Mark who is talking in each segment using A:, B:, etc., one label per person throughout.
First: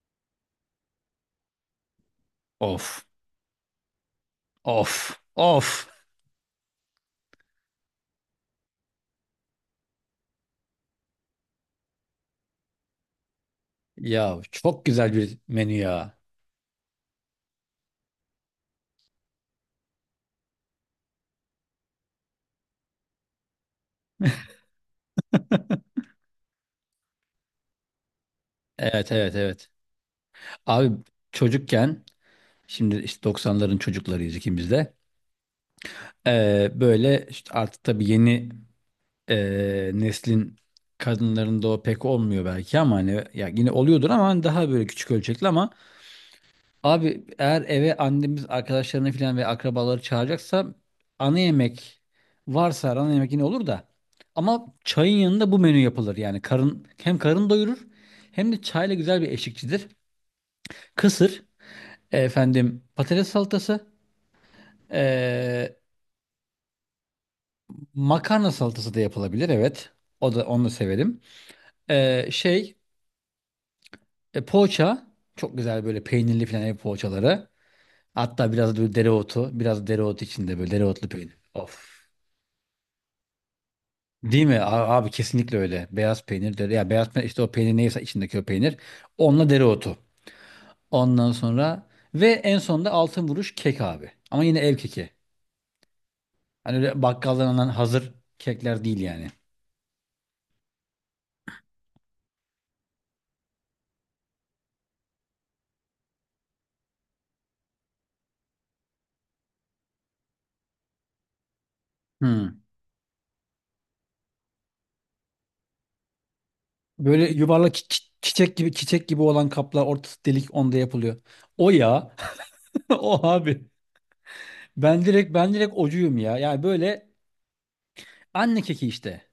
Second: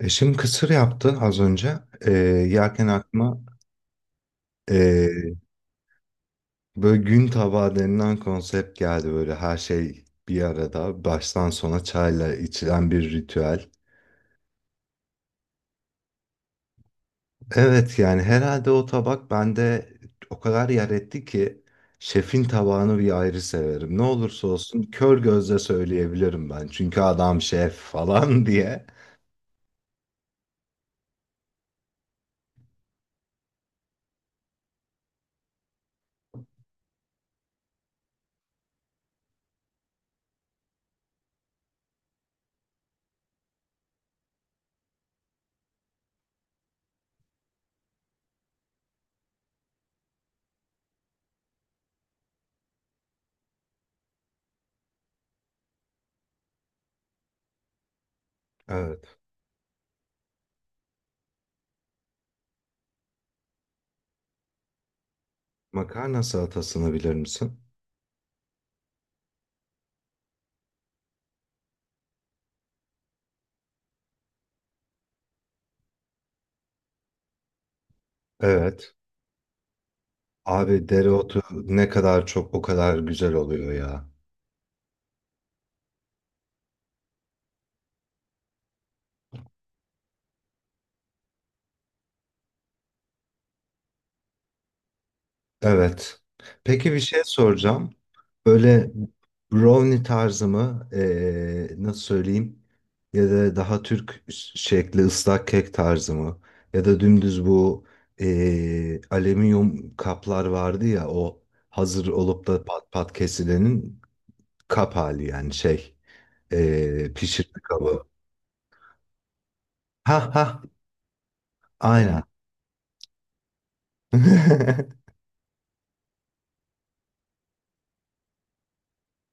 A: Eşim kısır yaptı az önce. Yerken
B: Of,
A: aklıma
B: of,
A: ee,
B: of.
A: böyle gün tabağı denilen konsept geldi. Böyle her şey bir arada baştan sona çayla içilen bir ritüel.
B: Ya çok güzel bir menü ya.
A: Evet, yani herhalde o tabak bende o kadar yer etti ki şefin tabağını bir ayrı severim. Ne olursa olsun kör gözle söyleyebilirim ben. Çünkü adam şef falan diye.
B: Evet, evet, evet. Abi çocukken, şimdi işte 90'ların çocuklarıyız ikimiz de. Böyle işte artık tabii yeni neslin kadınlarında o pek olmuyor belki ama hani ya yine oluyordur ama hani daha böyle küçük ölçekli ama. Abi eğer eve annemiz arkadaşlarını falan ve akrabaları çağıracaksa ana yemek varsa ana yemek yine olur da, ama çayın yanında bu menü yapılır yani, karın hem karın doyurur hem de çayla
A: Evet.
B: güzel bir eşlikçidir. Kısır, efendim, patates salatası, e,
A: Makarna salatasını bilir misin?
B: makarna salatası da yapılabilir, evet, o da, onu da severim. Şey, poğaça çok güzel, böyle peynirli falan ev poğaçaları, hatta biraz da
A: Evet.
B: böyle dereotu, biraz dereotu içinde, böyle
A: Abi
B: dereotlu peynir
A: dereotu ne
B: of.
A: kadar çok o kadar güzel oluyor ya.
B: Değil mi? Abi kesinlikle öyle. Beyaz peynir dere ya, beyaz peynir işte, o peynir neyse içindeki o peynir. Onunla dereotu. Ondan sonra ve en sonunda altın vuruş kek abi. Ama yine ev keki.
A: Evet.
B: Hani
A: Peki bir
B: öyle
A: şey
B: bakkaldan alınan
A: soracağım.
B: hazır kekler
A: Böyle
B: değil yani.
A: brownie tarzı mı? Nasıl söyleyeyim? Ya da daha Türk şekli ıslak kek tarzı mı? Ya da dümdüz bu alüminyum kaplar vardı ya, o hazır olup
B: Hmm.
A: da pat pat kesilenin kap hali, yani şey,
B: Böyle
A: pişirme
B: yuvarlak
A: kabı.
B: çiçek gibi, çiçek gibi olan kaplar
A: Ha
B: ortası
A: ha,
B: delik, onda yapılıyor. O ya.
A: aynen.
B: O abi. Ben direkt ben direkt ocuyum ya. Yani böyle anne keki işte.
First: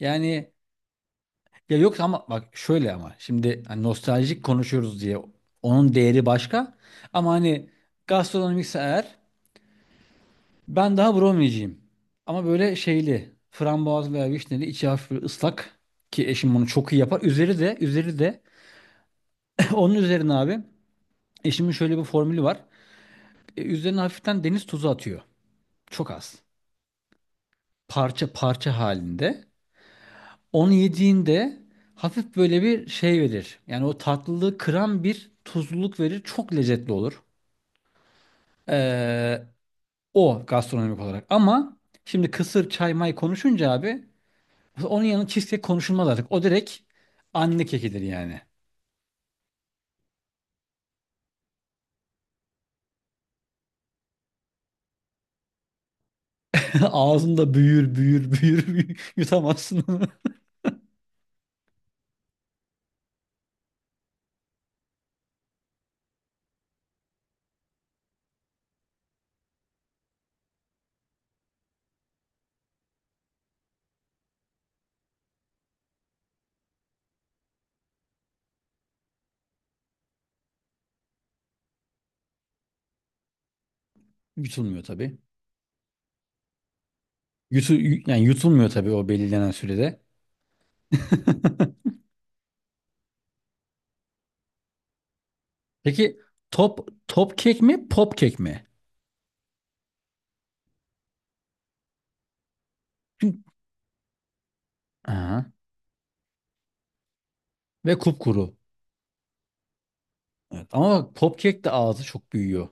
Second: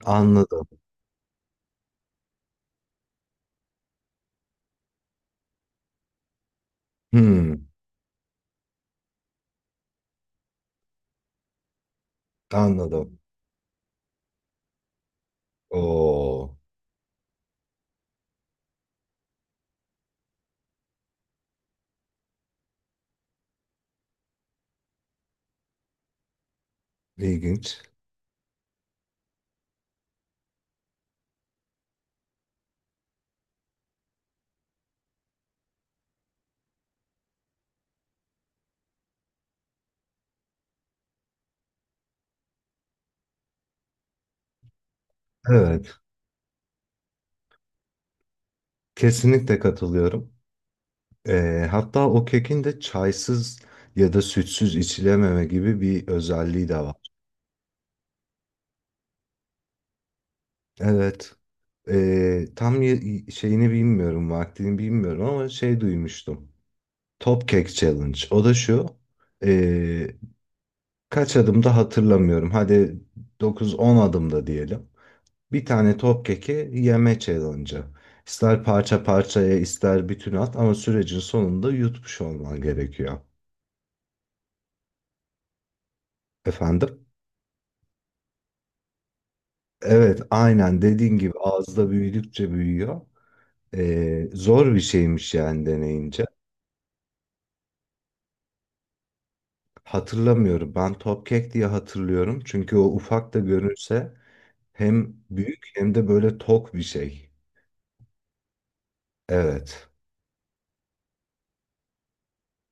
B: Yani,
A: Anladım.
B: ya yok, ama bak şöyle, ama şimdi hani nostaljik konuşuyoruz diye onun değeri başka. Ama
A: Hmm.
B: hani gastronomikse eğer, ben daha brownie'ciyim. Ama böyle
A: Anladım.
B: şeyli, frambuazlı veya vişneli, içi hafif böyle ıslak, ki
A: Oo,
B: eşim bunu çok iyi yapar. Üzeri de onun üzerine abi, eşimin şöyle bir formülü var. Üzerine hafiften deniz tuzu atıyor. Çok az.
A: ilginç.
B: Parça parça halinde. Onu yediğinde hafif böyle bir şey verir. Yani o tatlılığı kıran bir tuzluluk verir. Çok lezzetli olur. Ee, o gastronomik olarak. Ama şimdi kısır çay may konuşunca abi, onun yanı cheesecake
A: Evet,
B: konuşulmaz artık. O direkt anne kekidir yani.
A: kesinlikle katılıyorum. Hatta o kekin de çaysız ya da sütsüz içilememe gibi bir özelliği de var.
B: Ağzında büyür büyür büyür, büyür, yutamazsın onu.
A: Evet. Tam şeyini bilmiyorum, vaktini bilmiyorum, ama şey duymuştum. Top Cake Challenge. O da şu. ee, Kaç adımda hatırlamıyorum. Hadi 9-10 adımda diyelim. Bir tane top keki yeme challenge'ı. İster parça parçaya ister bütün at, ama sürecin sonunda yutmuş olman gerekiyor.
B: Yutulmuyor tabii.
A: Efendim?
B: Yani yutulmuyor tabii o belirlenen sürede.
A: Evet, aynen dediğin gibi ağızda büyüdükçe büyüyor. Zor bir şeymiş yani
B: Peki,
A: deneyince.
B: top top kek mi, pop kek mi?
A: Hatırlamıyorum, ben top kek diye hatırlıyorum. Çünkü o ufak da
B: Çünkü,
A: görünse hem
B: aha,
A: büyük hem de böyle tok bir şey.
B: ve kupkuru.
A: Evet.
B: Evet. Ama bak pop kek de ağzı çok büyüyor.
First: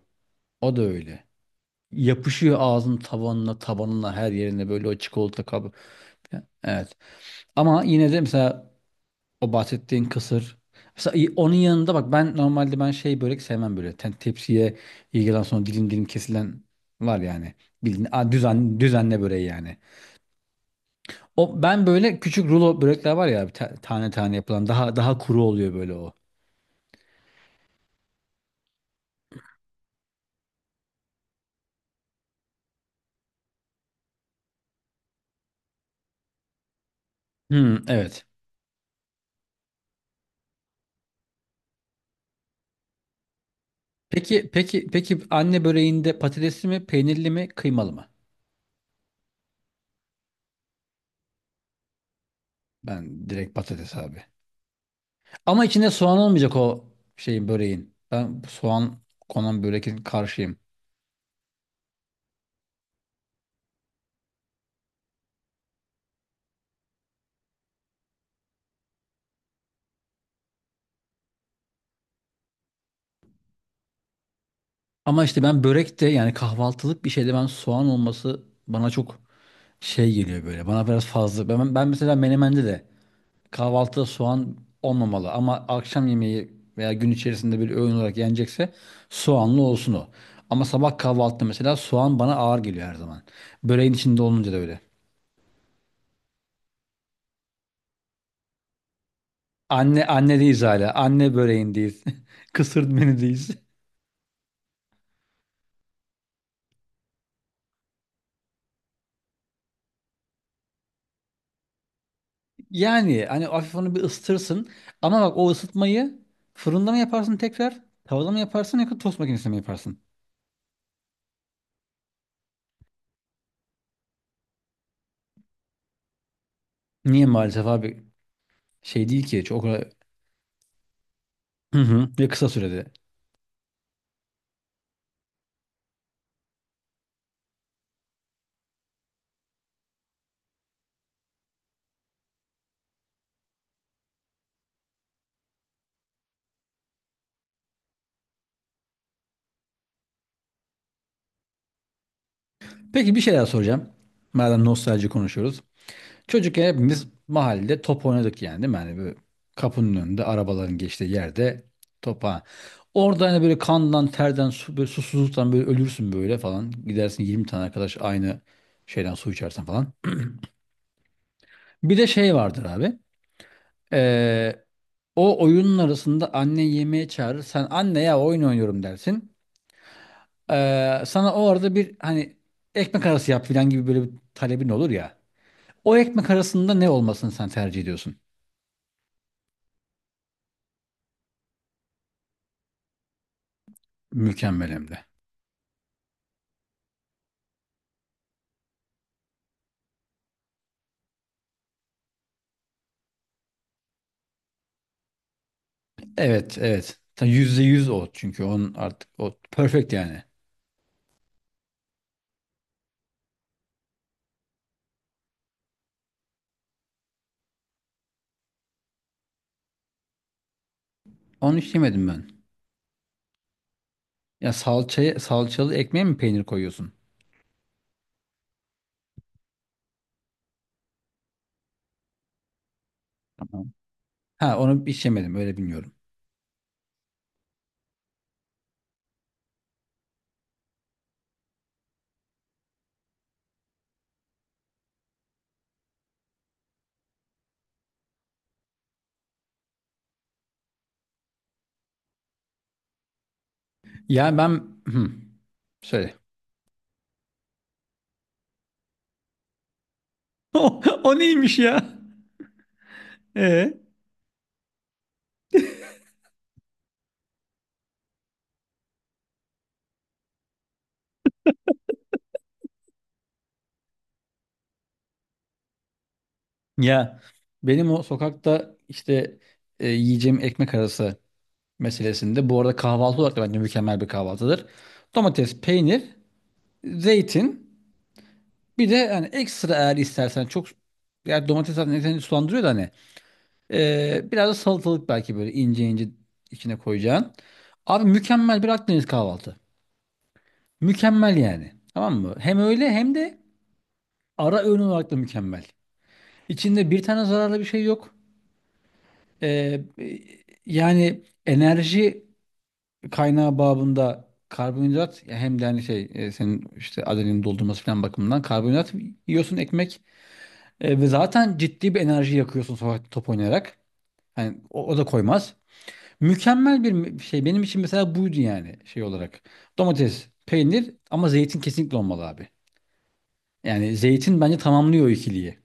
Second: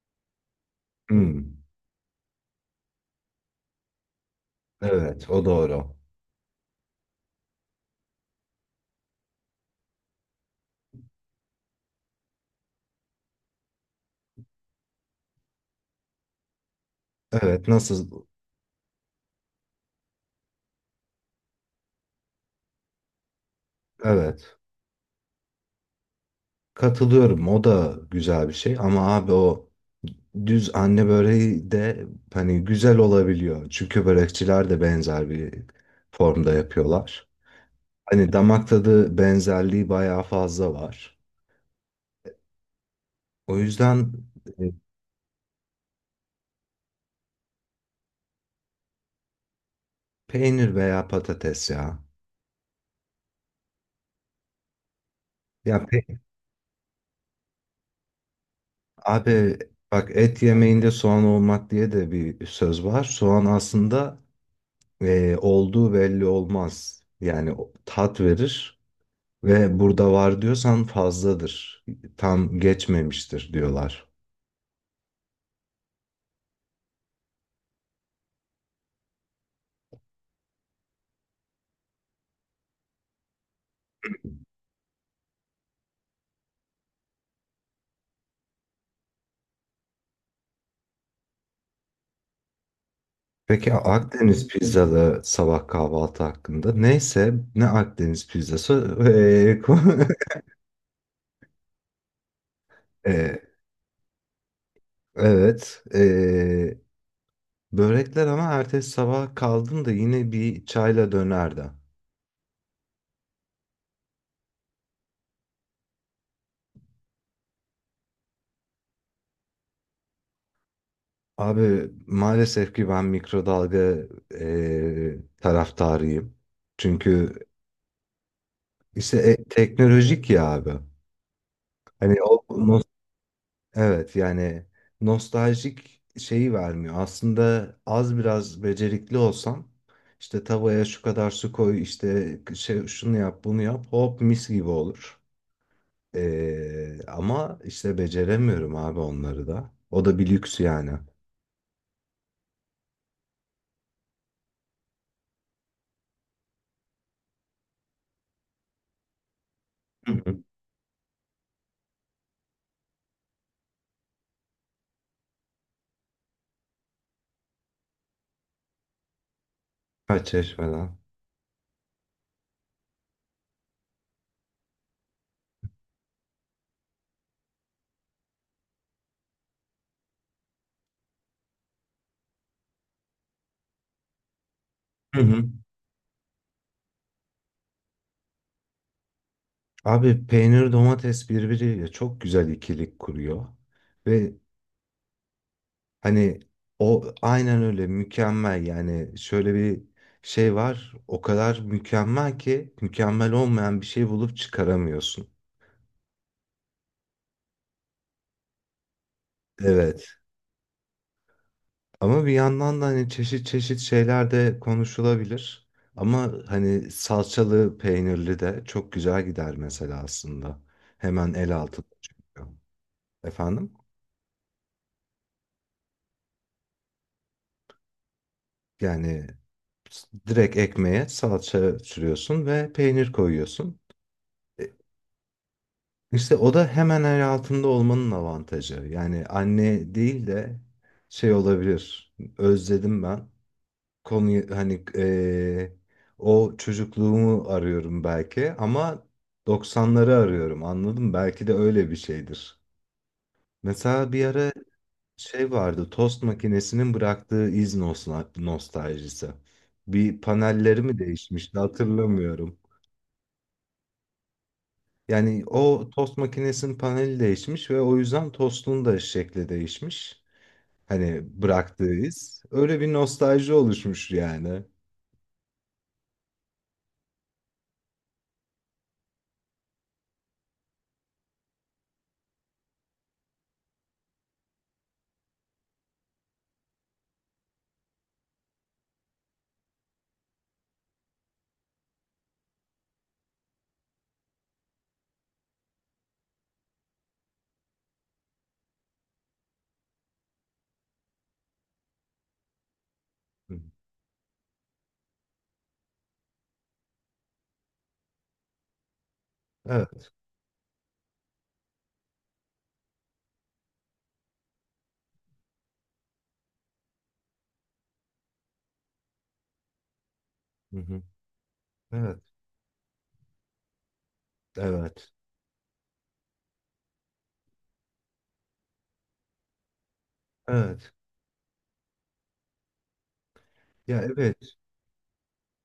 B: O da öyle.
A: Hmm.
B: Yapışıyor ağzın tavanına, tabanına, her yerine, böyle o
A: Evet,
B: çikolata
A: o
B: kabı.
A: doğru.
B: Evet. Ama yine de mesela o bahsettiğin kısır. Mesela i- onun yanında bak, ben normalde, ben şey, börek sevmem böyle. Tepsiye ilgilen sonra dilim dilim kesilen var yani.
A: Evet,
B: Bildiğin
A: nasıl?
B: düzenle böreği yani. O ben böyle küçük rulo börekler var ya, ta- tane tane
A: Evet.
B: yapılan, daha daha kuru oluyor böyle o.
A: Katılıyorum. O da güzel bir şey ama abi o düz anne böreği de hani güzel olabiliyor. Çünkü börekçiler de benzer bir formda yapıyorlar.
B: Hmm, evet.
A: Hani damak tadı benzerliği bayağı fazla var. O yüzden,
B: Peki,
A: e,
B: peki, peki, anne böreğinde patatesli mi, peynirli mi, kıymalı mı?
A: peynir veya patates ya.
B: Ben direkt patates abi. Ama
A: Ya
B: içinde
A: pe-
B: soğan olmayacak o şeyin, böreğin. Ben soğan
A: Abi
B: konan börekin
A: bak, et
B: karşıyım.
A: yemeğinde soğan olmak diye de bir söz var. Soğan aslında olduğu belli olmaz. Yani tat verir. Ve burada var diyorsan fazladır. Tam geçmemiştir diyorlar.
B: Ama işte ben börekte, yani kahvaltılık bir şeyde, ben soğan olması bana çok şey geliyor böyle. Bana biraz fazla. Ben mesela menemende de, kahvaltıda soğan olmamalı. Ama akşam yemeği veya gün içerisinde bir öğün olarak yenecekse, soğanlı olsun o. Ama sabah kahvaltıda mesela soğan bana ağır geliyor her zaman.
A: Peki
B: Böreğin içinde
A: Akdeniz
B: olunca da öyle.
A: pizzalı sabah kahvaltı hakkında. Neyse ne Akdeniz pizzası.
B: Anne anne değiliz hala. Anne böreğindeyiz. Kısır
A: Ee,
B: menüdeyiz.
A: evet. Börekler ama ertesi sabah kaldım da yine bir çayla dönerdi.
B: Yani hani hafif onu bir ısıtırsın. Ama bak, o ısıtmayı fırında mı yaparsın tekrar? Tavada mı yaparsın, yoksa tost makinesinde mi yaparsın?
A: Abi maalesef ki ben mikrodalga taraftarıyım.
B: Niye
A: Çünkü
B: maalesef abi, şey
A: işte
B: değil ki çok, o kadar-
A: teknolojik ya abi.
B: hı hı,
A: Hani
B: ve
A: o,
B: kısa sürede.
A: evet, yani nostaljik şeyi vermiyor. Aslında az biraz becerikli olsam işte tavaya şu kadar su koy, işte şey, şunu yap bunu yap, hop mis gibi olur. Ama işte beceremiyorum abi onları da. O da bir lüks yani.
B: Peki, bir şey daha soracağım. Madem nostalji konuşuyoruz. Çocukken hepimiz mahallede top oynadık yani, değil mi? Hani böyle kapının
A: Hı
B: önünde,
A: hı.
B: arabaların geçtiği yerde topa. Orada hani böyle kandan, terden, su, böyle susuzluktan böyle ölürsün böyle falan. Gidersin, 20 tane arkadaş aynı şeyden su içersen falan.
A: Ha, çeşmeden.
B: Bir de şey vardır abi. Ee, o oyunun arasında anne yemeğe çağırır. Sen anne ya oyun oynuyorum dersin. Sana o arada bir, hani, ekmek arası yap falan gibi böyle bir talebin olur ya.
A: Hı hı.
B: O ekmek arasında ne olmasını sen tercih ediyorsun?
A: Abi peynir domates birbiriyle çok güzel ikilik kuruyor. Ve
B: Mükemmel hem de.
A: hani o, aynen öyle mükemmel. Yani şöyle bir şey var, o kadar mükemmel ki mükemmel olmayan bir şey bulup çıkaramıyorsun.
B: Evet, evet. Ta %100 o, çünkü onun artık o perfect
A: Evet,
B: yani.
A: ama bir yandan da hani çeşit çeşit şeyler de konuşulabilir, ama hani salçalı peynirli de çok güzel gider mesela, aslında hemen el
B: Onu hiç
A: altında
B: yemedim ben.
A: çünkü. Efendim?
B: Ya salçaya, salçalı ekmeğe mi peynir koyuyorsun?
A: Yani direkt ekmeğe salça sürüyorsun ve peynir
B: Tamam.
A: koyuyorsun.
B: Ha,
A: E,
B: onu hiç yemedim, öyle bilmiyorum.
A: İşte o da hemen el altında olmanın avantajı. Yani anne değil de şey olabilir. Özledim ben. Konuyu hani, o çocukluğumu arıyorum belki, ama 90'ları arıyorum, anladın mı? Belki de öyle bir şeydir. Mesela bir
B: Ya
A: ara
B: ben, hmm,
A: şey vardı.
B: söyle.
A: Tost makinesinin bıraktığı iz nostaljisi. Bir panelleri
B: O,
A: mi
B: o
A: değişmişti,
B: neymiş ya?
A: hatırlamıyorum.
B: Ee?
A: Yani o tost makinesinin paneli değişmiş ve o yüzden tostun da şekli değişmiş. Hani bıraktığı iz. Öyle bir nostalji oluşmuş yani.
B: Ya benim o sokakta işte, yiyeceğim ekmek arası meselesinde, bu arada kahvaltı olarak da bence mükemmel bir kahvaltıdır. Domates, peynir, zeytin, bir de hani ekstra eğer istersen çok, yani domates zaten seni sulandırıyor da, hani, biraz da salatalık belki, böyle ince ince içine koyacağın. Abi, mükemmel bir Akdeniz kahvaltı. Mükemmel yani. Tamam mı? Hem öyle, hem de
A: Hı.
B: ara öğün olarak da mükemmel. İçinde bir tane zararlı bir şey yok. Ee,
A: Evet.
B: e, yani enerji kaynağı babında karbonhidrat ya, hem de hani şey, senin işte adrenalin doldurması falan bakımından karbonhidrat yiyorsun, ekmek.
A: Hı hı.
B: Ve zaten ciddi bir
A: Evet.
B: enerji yakıyorsun sokakta top oynayarak. Hani o da
A: Evet.
B: koymaz. Mükemmel bir şey benim için mesela buydu yani, şey olarak. Domates,
A: Evet.
B: peynir, ama zeytin kesinlikle olmalı abi. Yani
A: Ya, evet.
B: zeytin bence tamamlıyor o ikiliyi.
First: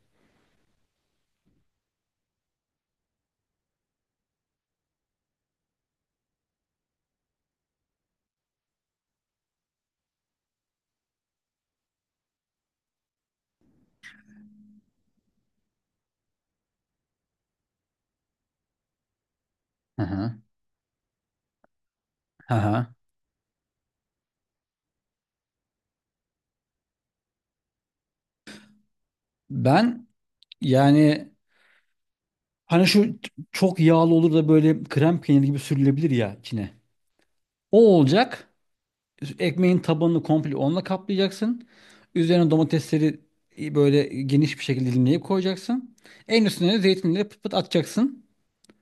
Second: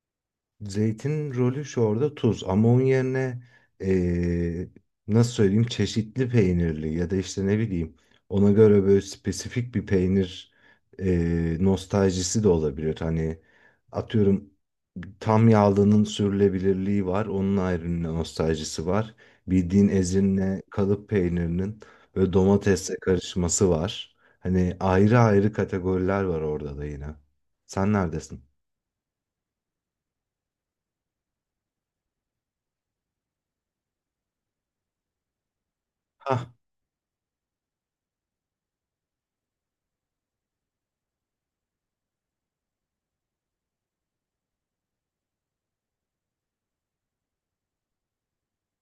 A: Zeytin rolü şu, orada tuz, ama onun yerine eee, nasıl söyleyeyim, çeşitli peynirli ya da işte ne bileyim, ona göre böyle spesifik bir peynir nostaljisi de olabilir. Hani, atıyorum, tam yağlının sürülebilirliği var, onun ayrı bir nostaljisi var. Bildiğin
B: Hı hı.
A: Ezinle kalıp peynirinin böyle
B: Hı hı.
A: domatesle karışması var. Hani ayrı ayrı kategoriler var orada da yine. Sen neredesin?
B: Ben, yani, hani şu çok yağlı olur da böyle krem peyniri gibi sürülebilir ya
A: Hah.
B: içine. O olacak. Ekmeğin tabanını komple onunla kaplayacaksın. Üzerine domatesleri böyle geniş bir şekilde dilimleyip koyacaksın. En üstüne de zeytinleri pıt pıt atacaksın.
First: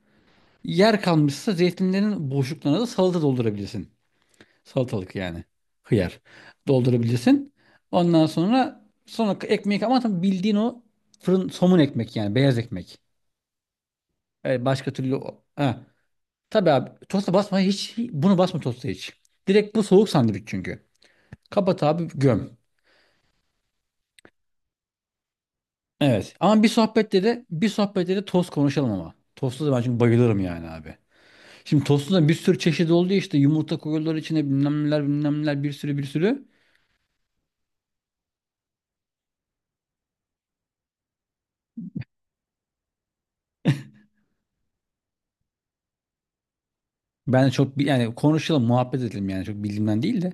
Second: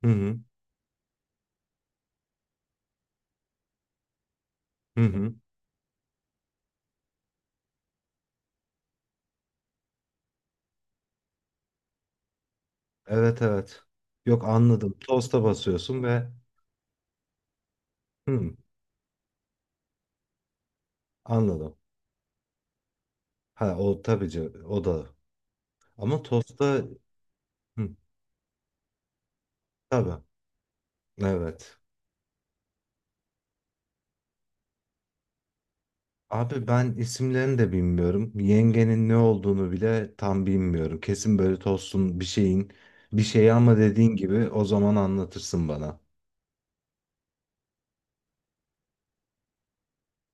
A: Hı hı.
B: Yer kalmışsa, zeytinlerin boşluklarına da salata doldurabilirsin.
A: Hı
B: Salatalık
A: hı.
B: yani. Hıyar. Doldurabilirsin. Ondan sonra ekmeği, ama tabii bildiğin o fırın somun ekmek, yani beyaz ekmek.
A: Evet, evet. Yok,
B: Evet, başka
A: anladım.
B: türlü
A: Tosta
B: ha.
A: basıyorsun ve,
B: Tabii abi, tosta basma hiç, bunu
A: hı,
B: basma tosta hiç. Direkt bu soğuk sandviç çünkü.
A: anladım.
B: Kapat abi, göm.
A: Ha, o tabii ki, o da. Ama
B: Evet, ama bir
A: tosta,
B: sohbette de,
A: hı,
B: tost konuşalım ama. Tostu da ben çünkü
A: tabii.
B: bayılırım yani abi.
A: Evet.
B: Şimdi tostu da bir sürü çeşidi oldu ya, işte yumurta koyuyorlar içine, bilmem neler bilmem neler, bir sürü bir sürü.
A: Abi ben isimlerini de bilmiyorum. Yengenin ne olduğunu bile tam bilmiyorum. Kesin böyle tostun bir şeyin bir şeyi, ama dediğin gibi o zaman anlatırsın bana.
B: Ben de çok yani konuşalım, muhabbet edelim yani, çok bildiğimden değil de.